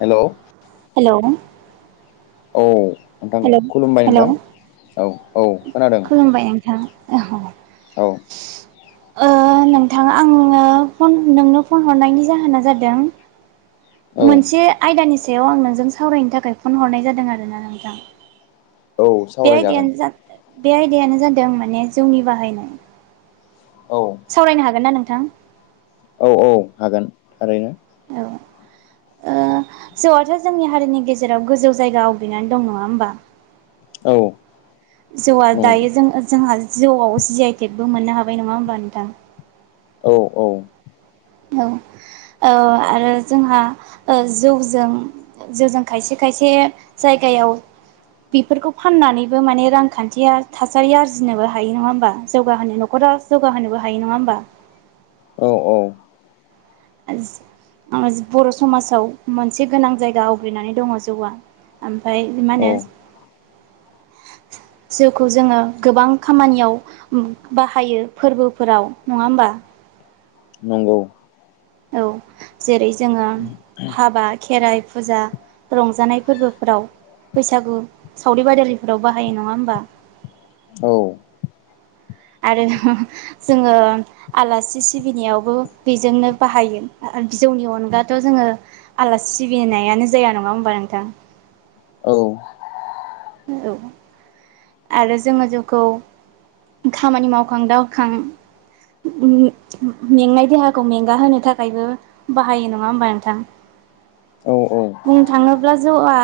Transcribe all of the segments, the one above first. हेल' hello औ नोंथां hello खुलुमबाय हेलौ नोंथां औ औ खोनादों [unintelligible] औ नोंथाङा आङनो फन नोंनो फन हरनायनि जाहोना जादों औ मोनसे आयदानि सायाव आं नोंजों सावरायनो थाखाय फन हरनाय जादों आरोना नोंथां औ बे सावरायजागोन आयदायानो बे आयदायानो जादों माने जौनि बाहायनाय औ सावरायनो हागोन ना नोंथां? औ औ हागोन थारैनो औ ओ जौआथ' जोंनि हारिनि गेजेराव गोजौ जायगा आवग्रिनानै दं नङा होमबा? औ जौआ नंगौ दायो जों जोंहा जौआव जि आइ टेकबो मोननो हाबाय नङा होमबा नोंथां औ औ औ औ आरो जोंहा ओ जौजों जौजों खायसे खायसे जायगायाव बेफोरखौ फाननानैबो माने रांखान्थिया थासारि आरजिनोबो हायो नङा होमबा जौगाहोनो न'खरा जौगा होनोबो हायो नङा होमबा? औ औ [unintelligible] बर' समाजाव मोनसे गोनां जायगा आवग्रिनानै दङ जौआ। ओमफ्राय मा होनो औ जौखौ जोङो गोबां खामानियाव बाहायो फोरबोफोराव नङा होमबा? नंगौ औ जेरै जोङो हाबा, खेराइ फुजा रंजानाय फोरबो फोराव बैसागु सावरि बादालिफोराव बाहायो नङा होमबा? औ आरो जोङो आलासि सिबिनायावबो बेजोंनो बाहायो आरो जौनि अनगाथ' जोङो आलासि सिबिनायानो जाया नङा होमबा नोंथां? औ औ आरो जोङो जौखौ खामानि मावखां दावखां ओम ओम मेंनाय देहाखौ मेंगाहोनो थाखायबो बाहायो नङा होमबा नोंथां? [unintelligible] औ औ बुंनो थाङोब्ला जौआ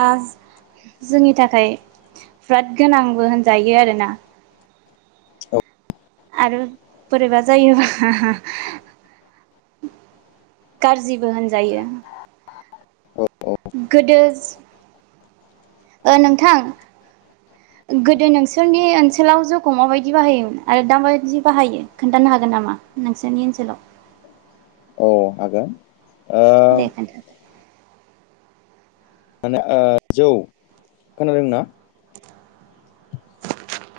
जोंनि थाखाय बिराद गोनां। [unintelligible] होनजायो आरोना। आरो बोरैबा जायोबा गाज्रिबो होनजायो। गोदो ओ नोंथां गोदो नोंसोरनि ओनसोलाव जौखौ माबायदि बाहायोमोन आरो दा माबायदि बाहायो खोन्थानो हागोन नामा? नोंसोरनि ओनसोलाव औ हागोन ओ दे खोन्था माने ओ जौ खोनादों ना?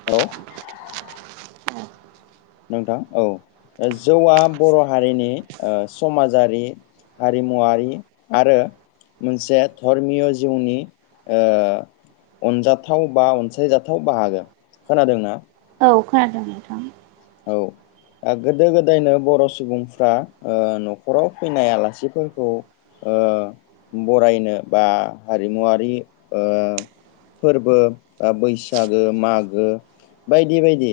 हेल'। नोंथां औ ओ जौआ बर' हारिनि ओ समाजारि हारिमुवारि आरो मोनसे धर्मिय' जिउनि ओ अनजाथाव बा अनसायजाथाव बाहागो। खोनादोंना? औ खोनादों नोंथां। औ। गोदो- गोदायनो बर' सुबुंफ्रा न'खराव फैनाय आलासिफोरखौ बरायनो बा हारिमुवारि फोरबो ओ बैसागो मागो बायदि बायदि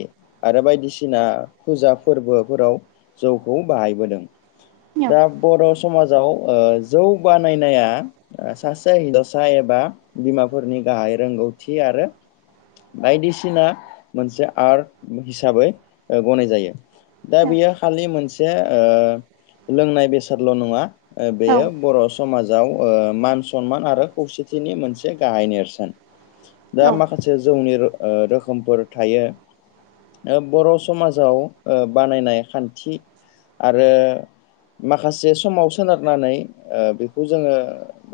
आरो बायदिसिना दिसिना फुजा फोरबोफोराव जौखौ बाहायबोदों। औ दा बर' समाजाव ओ जौ बानायनाया सासे हिनजावसा एबा बिमाफोरनि गाहाय रोंगौथि आरो बायदिसिना मोनसे आर्ट हिसाबै गनाय जायो। दा बेयो खालि मोनसे ओ लोंनाय बेसादल' नङा ओ औ बेयो बर' स समाजाव ओ मान सनमान आरो खौसेथिनि मोनसे गाहाय नेरसोन। दा औ माखासे जौनि ओ रोखोमफोर थायो ओ बर' समाजाव बानायनाय खान्थि आरो माखासे समाव सोनारनानै ओ बेखौ जोङो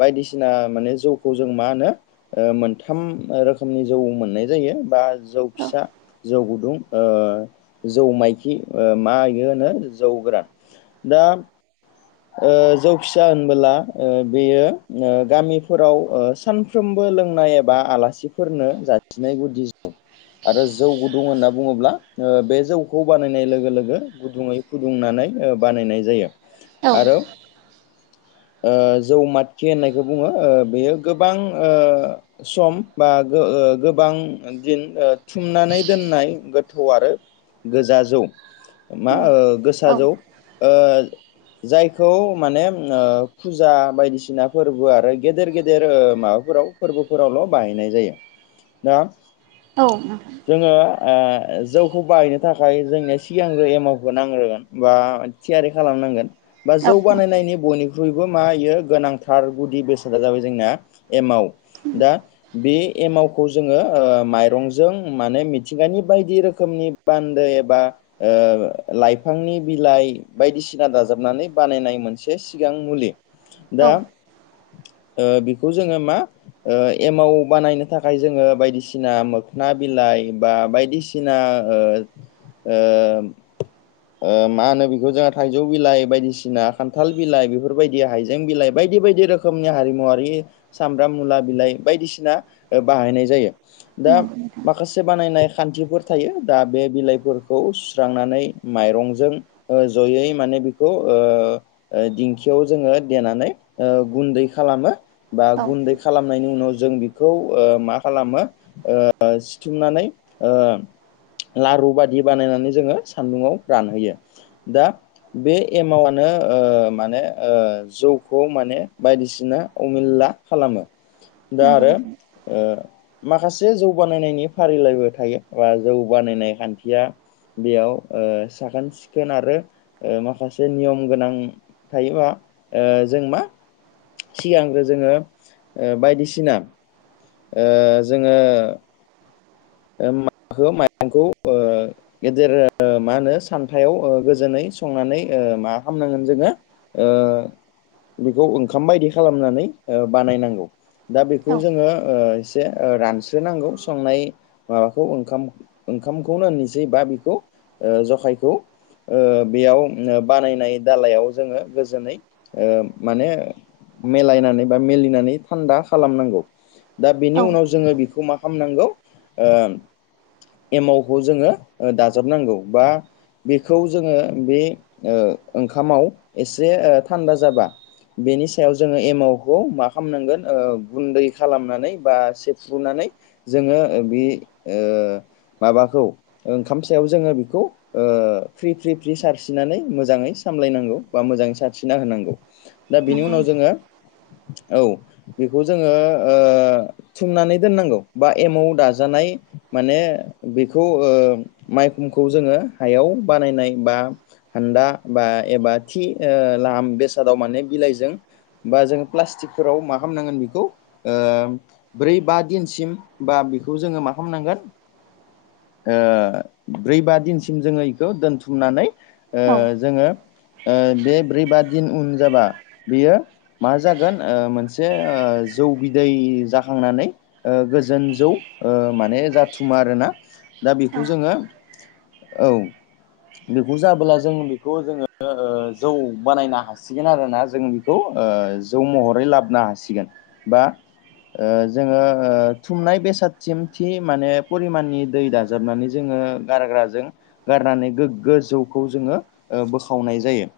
बायदिसिना माने जौखौ जों मा होनो ओ मोनथाम रोखोमनि जौ मोननाय जायो बा जौ फिसा, जौ गुदुं जौ माइखि ओ मा इयो होनो जौ गोरा। दा अ जौ फिसा होनबोला ओ बेयो गामिफोराव ओ सानफ्रोमबो लोंनाय एबा आलासि फोरनो जासिनाय गुदि जौ आरो जौ गुदुं होनना बुङोब्ला ओ बे जौखौ बानायनाय लोगो लोगो गुदुङै फुदुंनानै बानायनाय जायो। आरो [unintelligible] ओ जौमातखि होननायखौ बुङो ओ बेयो गोबां ओ सम बा गो-गोबां दिन ओ थुमनानै दोननाय गोथौ आरो गोजा जौ। मा ओ गोसा जौ ओ जायखौ माने ओ फुजा बायदिसिना फोरबो आरो गेदेर गेदेर माबाफोराव फोरबोफोरावल' बाहायनाय जायो दा औ नोंथां जोङो ओ जौखौ बाहायनो थाखाय जोंनिया सिगांग्रो एमावखौ नांग्रोगोन बा थियारि खालामनांगोन बा जौ बानायनायनि बयनि बयबो मा होयो गोनांथार गुदि बेसादा जाबाय जोंना एमाव दा बे एमावखौ जोङो माइरंजों माने मिथिंगानि बायदि रोखोमनि बान्दो एबा ओ लाइफांनि बिलाइ बायदिसिना [unintelligible] जाबनानै बानायनाय मोनसे सिगां मुलि औ दा ओ बेखौ जोङो मा ओ एमाव बानायनो थाखाय जोङो बायदिसिना मोखोना बिलाइ बा बायदिसिना जोंहा ओ ओ ओ मा होनो बेखौ थाइजौ बिलाइ बायदिसिना खान्थाल बिलाइ बेफोरबायदि हाइजें बिलाइ बायदि बायदि रोखोमनि हारिमुवारि सामब्राम मुला बिलाइ बायदिसिना बाहायनाय जायो दा नंगौ नोंथां माखासे से बानायनाय खान्थिफोर थायो दा बे बिलाइफोरखौ सुस्रांनानै माइरंजों ओ जयै माने बेख खौ ओ दिंखियाव जोङो देनानै ओ गुन्दै खालामो। बा औ गुन्दै खालाम खालामनायनि उनाव जों ओ बेखौ मा खालामो ओ सिथुमनानै ओ लारु बायदि बानायनानै जोङो सान्दुंङाव रानहोयो दा बे एमावानो ओ माने ओ जौखौ माने बायदिसिना अमिलला खालामो। [inaudible] दा आरो नोंथां ओ माखासे जौ बानायनायनि फारिलाइबो थायो बा जौ बानायनाय खान्थिया बेयाव ओ साखोन सिखोन आरो ओ माखासे नियम गोनां थायोबा ओ जों मा सिगांग्रो जोङो ओ बायदिसिना ओ जोङो ओ माखौ माइरंखौ ओ गेदेर मा होनो सान्थायाव गोजोनै संनानै ओ मा खामनांगोन जोङो ओ‌ बेखौ ओंखाम बायदि खालामनानै बानायनांगौ। दा बेखौ औ जोङो ओ एसे ओ रानस्रोनांगौ संनाय माबाखौ ओंखाम ओंखामखौनो होननोसै बा बेखौ ओ जखायखौ ओ बेयावनो बानायनाय दालायाव जोङो गोजोनै ओ माने मिलायनानै बा मिलिनानै थान्दा खालामनांगौ। दा बेनि औ उनाव जोंङो बेखौ मा खालामनांगौ ओ एमावखौ जोङो दाजाबनांगौ बा बेखौ जोङो बे ओ ओंखामाव एसे थान्दा ओ जाबा बेनि सायाव जोङो एमावखौ मा खामनांगोन ओ गुन्दै खालामनानै बा सेफ्रुनानै जोङो बि ओ माबाखौ ओंखाम सायाव जोङो बिखौ ओ फ्रि-फ्रि-फ्रि सारस्रिननानै मोजाङै सामलायनांगौ बा मोजाङै सारस्रिना होनांगौ। दा बिनि नंगौ उनाव नोंथां जोङो औ बेखौ जोङो ओ थुमनानै दोननांगौ बा एमाव दाजानाय माने बेखौ ओ माइखुमखौ जोङो हायाव बानायनाय बा हान्दा बा एबा थि लाम बेसादाव माने बिलाइजों बा जोङो प्लास्टिकफोराव मा खालामनांगोन बेखौ ओ ब्रै बा दिनसिम बा बेखौ जोङो मा खालामनांगोन ओ ब्रै बा दिनसिम जोङो इखौ दोनथुमनानै ओ औ जोङो ओ बे ब्रै बा दिन उन जाबा बियो मा जागोन ओ मोनसे जौ बिदै जाखांनानै ओ गोजोन जौ ओ माने जाथुमा आरोना दा औ बेखौ जोङो औ बेखौ जाबोला जों बेखौ जोङो ओ जौ बानायनो हासिगोन आरो ना जों। खौ ओ जौ महरै लाबनो हासिगोन बा ओ जोङो ओ थुमनाय बेसाद थिम थि माने परिमाननि दै दाजाबनानै जोङो गारग्राजों गारनानै गोग्गो जौखौ जोङो बोखावनाय जायो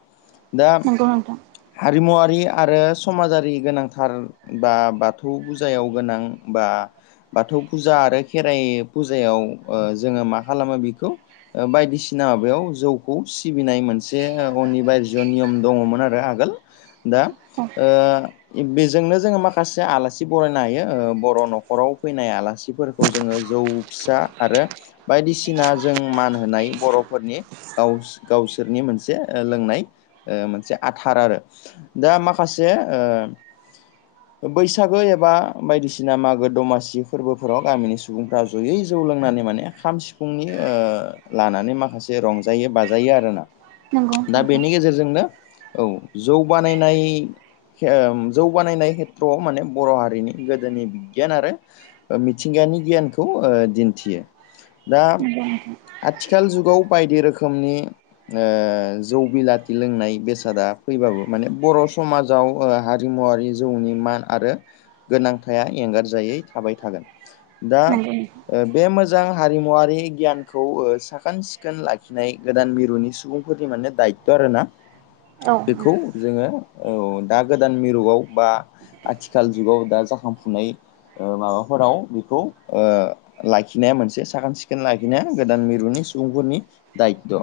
दा नंगौ नोंथां हारिमुवारि आरो समाजारि गोनांथार बा बाथौ फुजायाव गोनां बा बाथौ फुजा आरो खेराइ फुजायाव जोङो मा खालामो बेखौ ओ बायदिसिना माबायाव जौखौ सिबिनाय मोनसे अनि बायजो नियम दङमोन आरो आगोल। दा औ ओ बेजोंनो जोङो माखासे आलासि बरायनो हायो ओ बर' न'खराव फैनाय आलासि बेफोरखौ जोङो जौ फिसा आरो बायदिसिना जों मान होनाय बर'फोरनि गाव-गावसोरनि मोनसे लोंनाय मोनसे आथार आरो। दा माखासे ओ बैसागो एबा बायदिसिना मागो दमासि फोरबो फोराव गामिनि सुबुंफ्रा जयै जौ लोंनानै माने खाम सिफुंनि ओ लानानै माखासे रंजायो बाजायो आरोना नंगौ दा नोंथां बेनि गेजेरजोंनो औ जौ बानायनाय [unintelligible] जौगानायनाय खेथ्रआव माने बर' हारिनि गोदोनि बिगियान आरो ओ मिथिंगानि गियानखौ ओ दिन्थियो दा नंगौ नोंथां। आथिखाल जुगाव बायदि रोखोमनि ओ जौ बिलाथि लोंनाय बेसादा फैबाबो माने बर' समाज गाव हारिमुवारि जौनि मान आरो गोनांथाया एंगारजायै थाबाय थागोन। दा नंगौ नोंथां नंगौ नोंथां बे मोजां हारिमुवारारि गियानखौ साखोन सिखोन लाखिनाय गोदान मिरुनि सुबुं माने दायथ'' आरो ना। [inaudible] बेखौ जोङो औ दा गोदान मिरुआव बा आथिखाल जुगाव दा जाखांफुनाय ओ माबाफोराव बेखौ ओ लाखिनाया मोनसे साखोन सिखोन लाखिनाया गोदान मिरुनि सुबुंफोरनि दायथ'।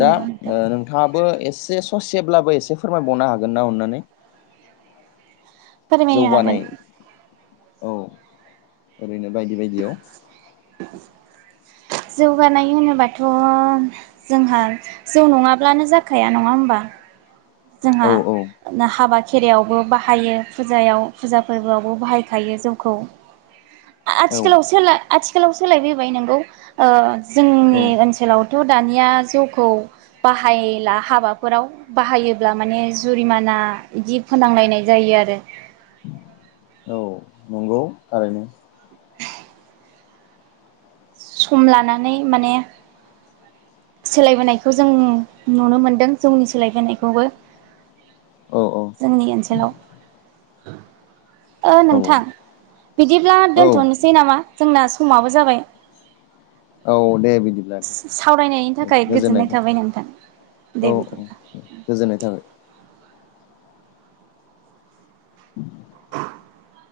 दा नंगौ नोंथां नोंथाङाबो एसे ससेब्लाबो एसे फोरमायबावनो हागोन ना अननानै? फोरमायनो जौगानाय हागोन औ ओरैनो बायदि बायदियाव जौगानाय होनोबाथ' जोंहा जौ नङाब्लानो जाखाया नङा होमबा? जोंहा औ औ हाबा खेरायावबो बाहायो फुजायाव फुजा फोरबो आवबो बाहायखायो जौखौ। [inaudible] औ आथिखालाव सोला आथिखालाव सोलायफैबाय नोंगौ ओ जोंनि औ ओनसोलावथ' दानिया जौखौ बाहायला हाबाफोराव बाहायो अब्ला माने जुरिमाना इदि फोनांलायनाय जायो आरो। औ नंगौ थारैनो। सम लानानै माने सोलायबोनायखौ जों नुनो मोनदों जौनि सोलायबोनायखौबो। [inaudible] औ औ जोंनि ओनसोलाव ओ औ नोंथां बिदिब्ला औ दोनथ'नो जै नामा जोंना समाबो जाबाय औ दे बिदि [inaudible] सावरायनायनि थाखाय गोजोननाय थाबाय नोंथां औ औ दे बिदिब्ला गोजोननाय थाबाय उम [inaudible]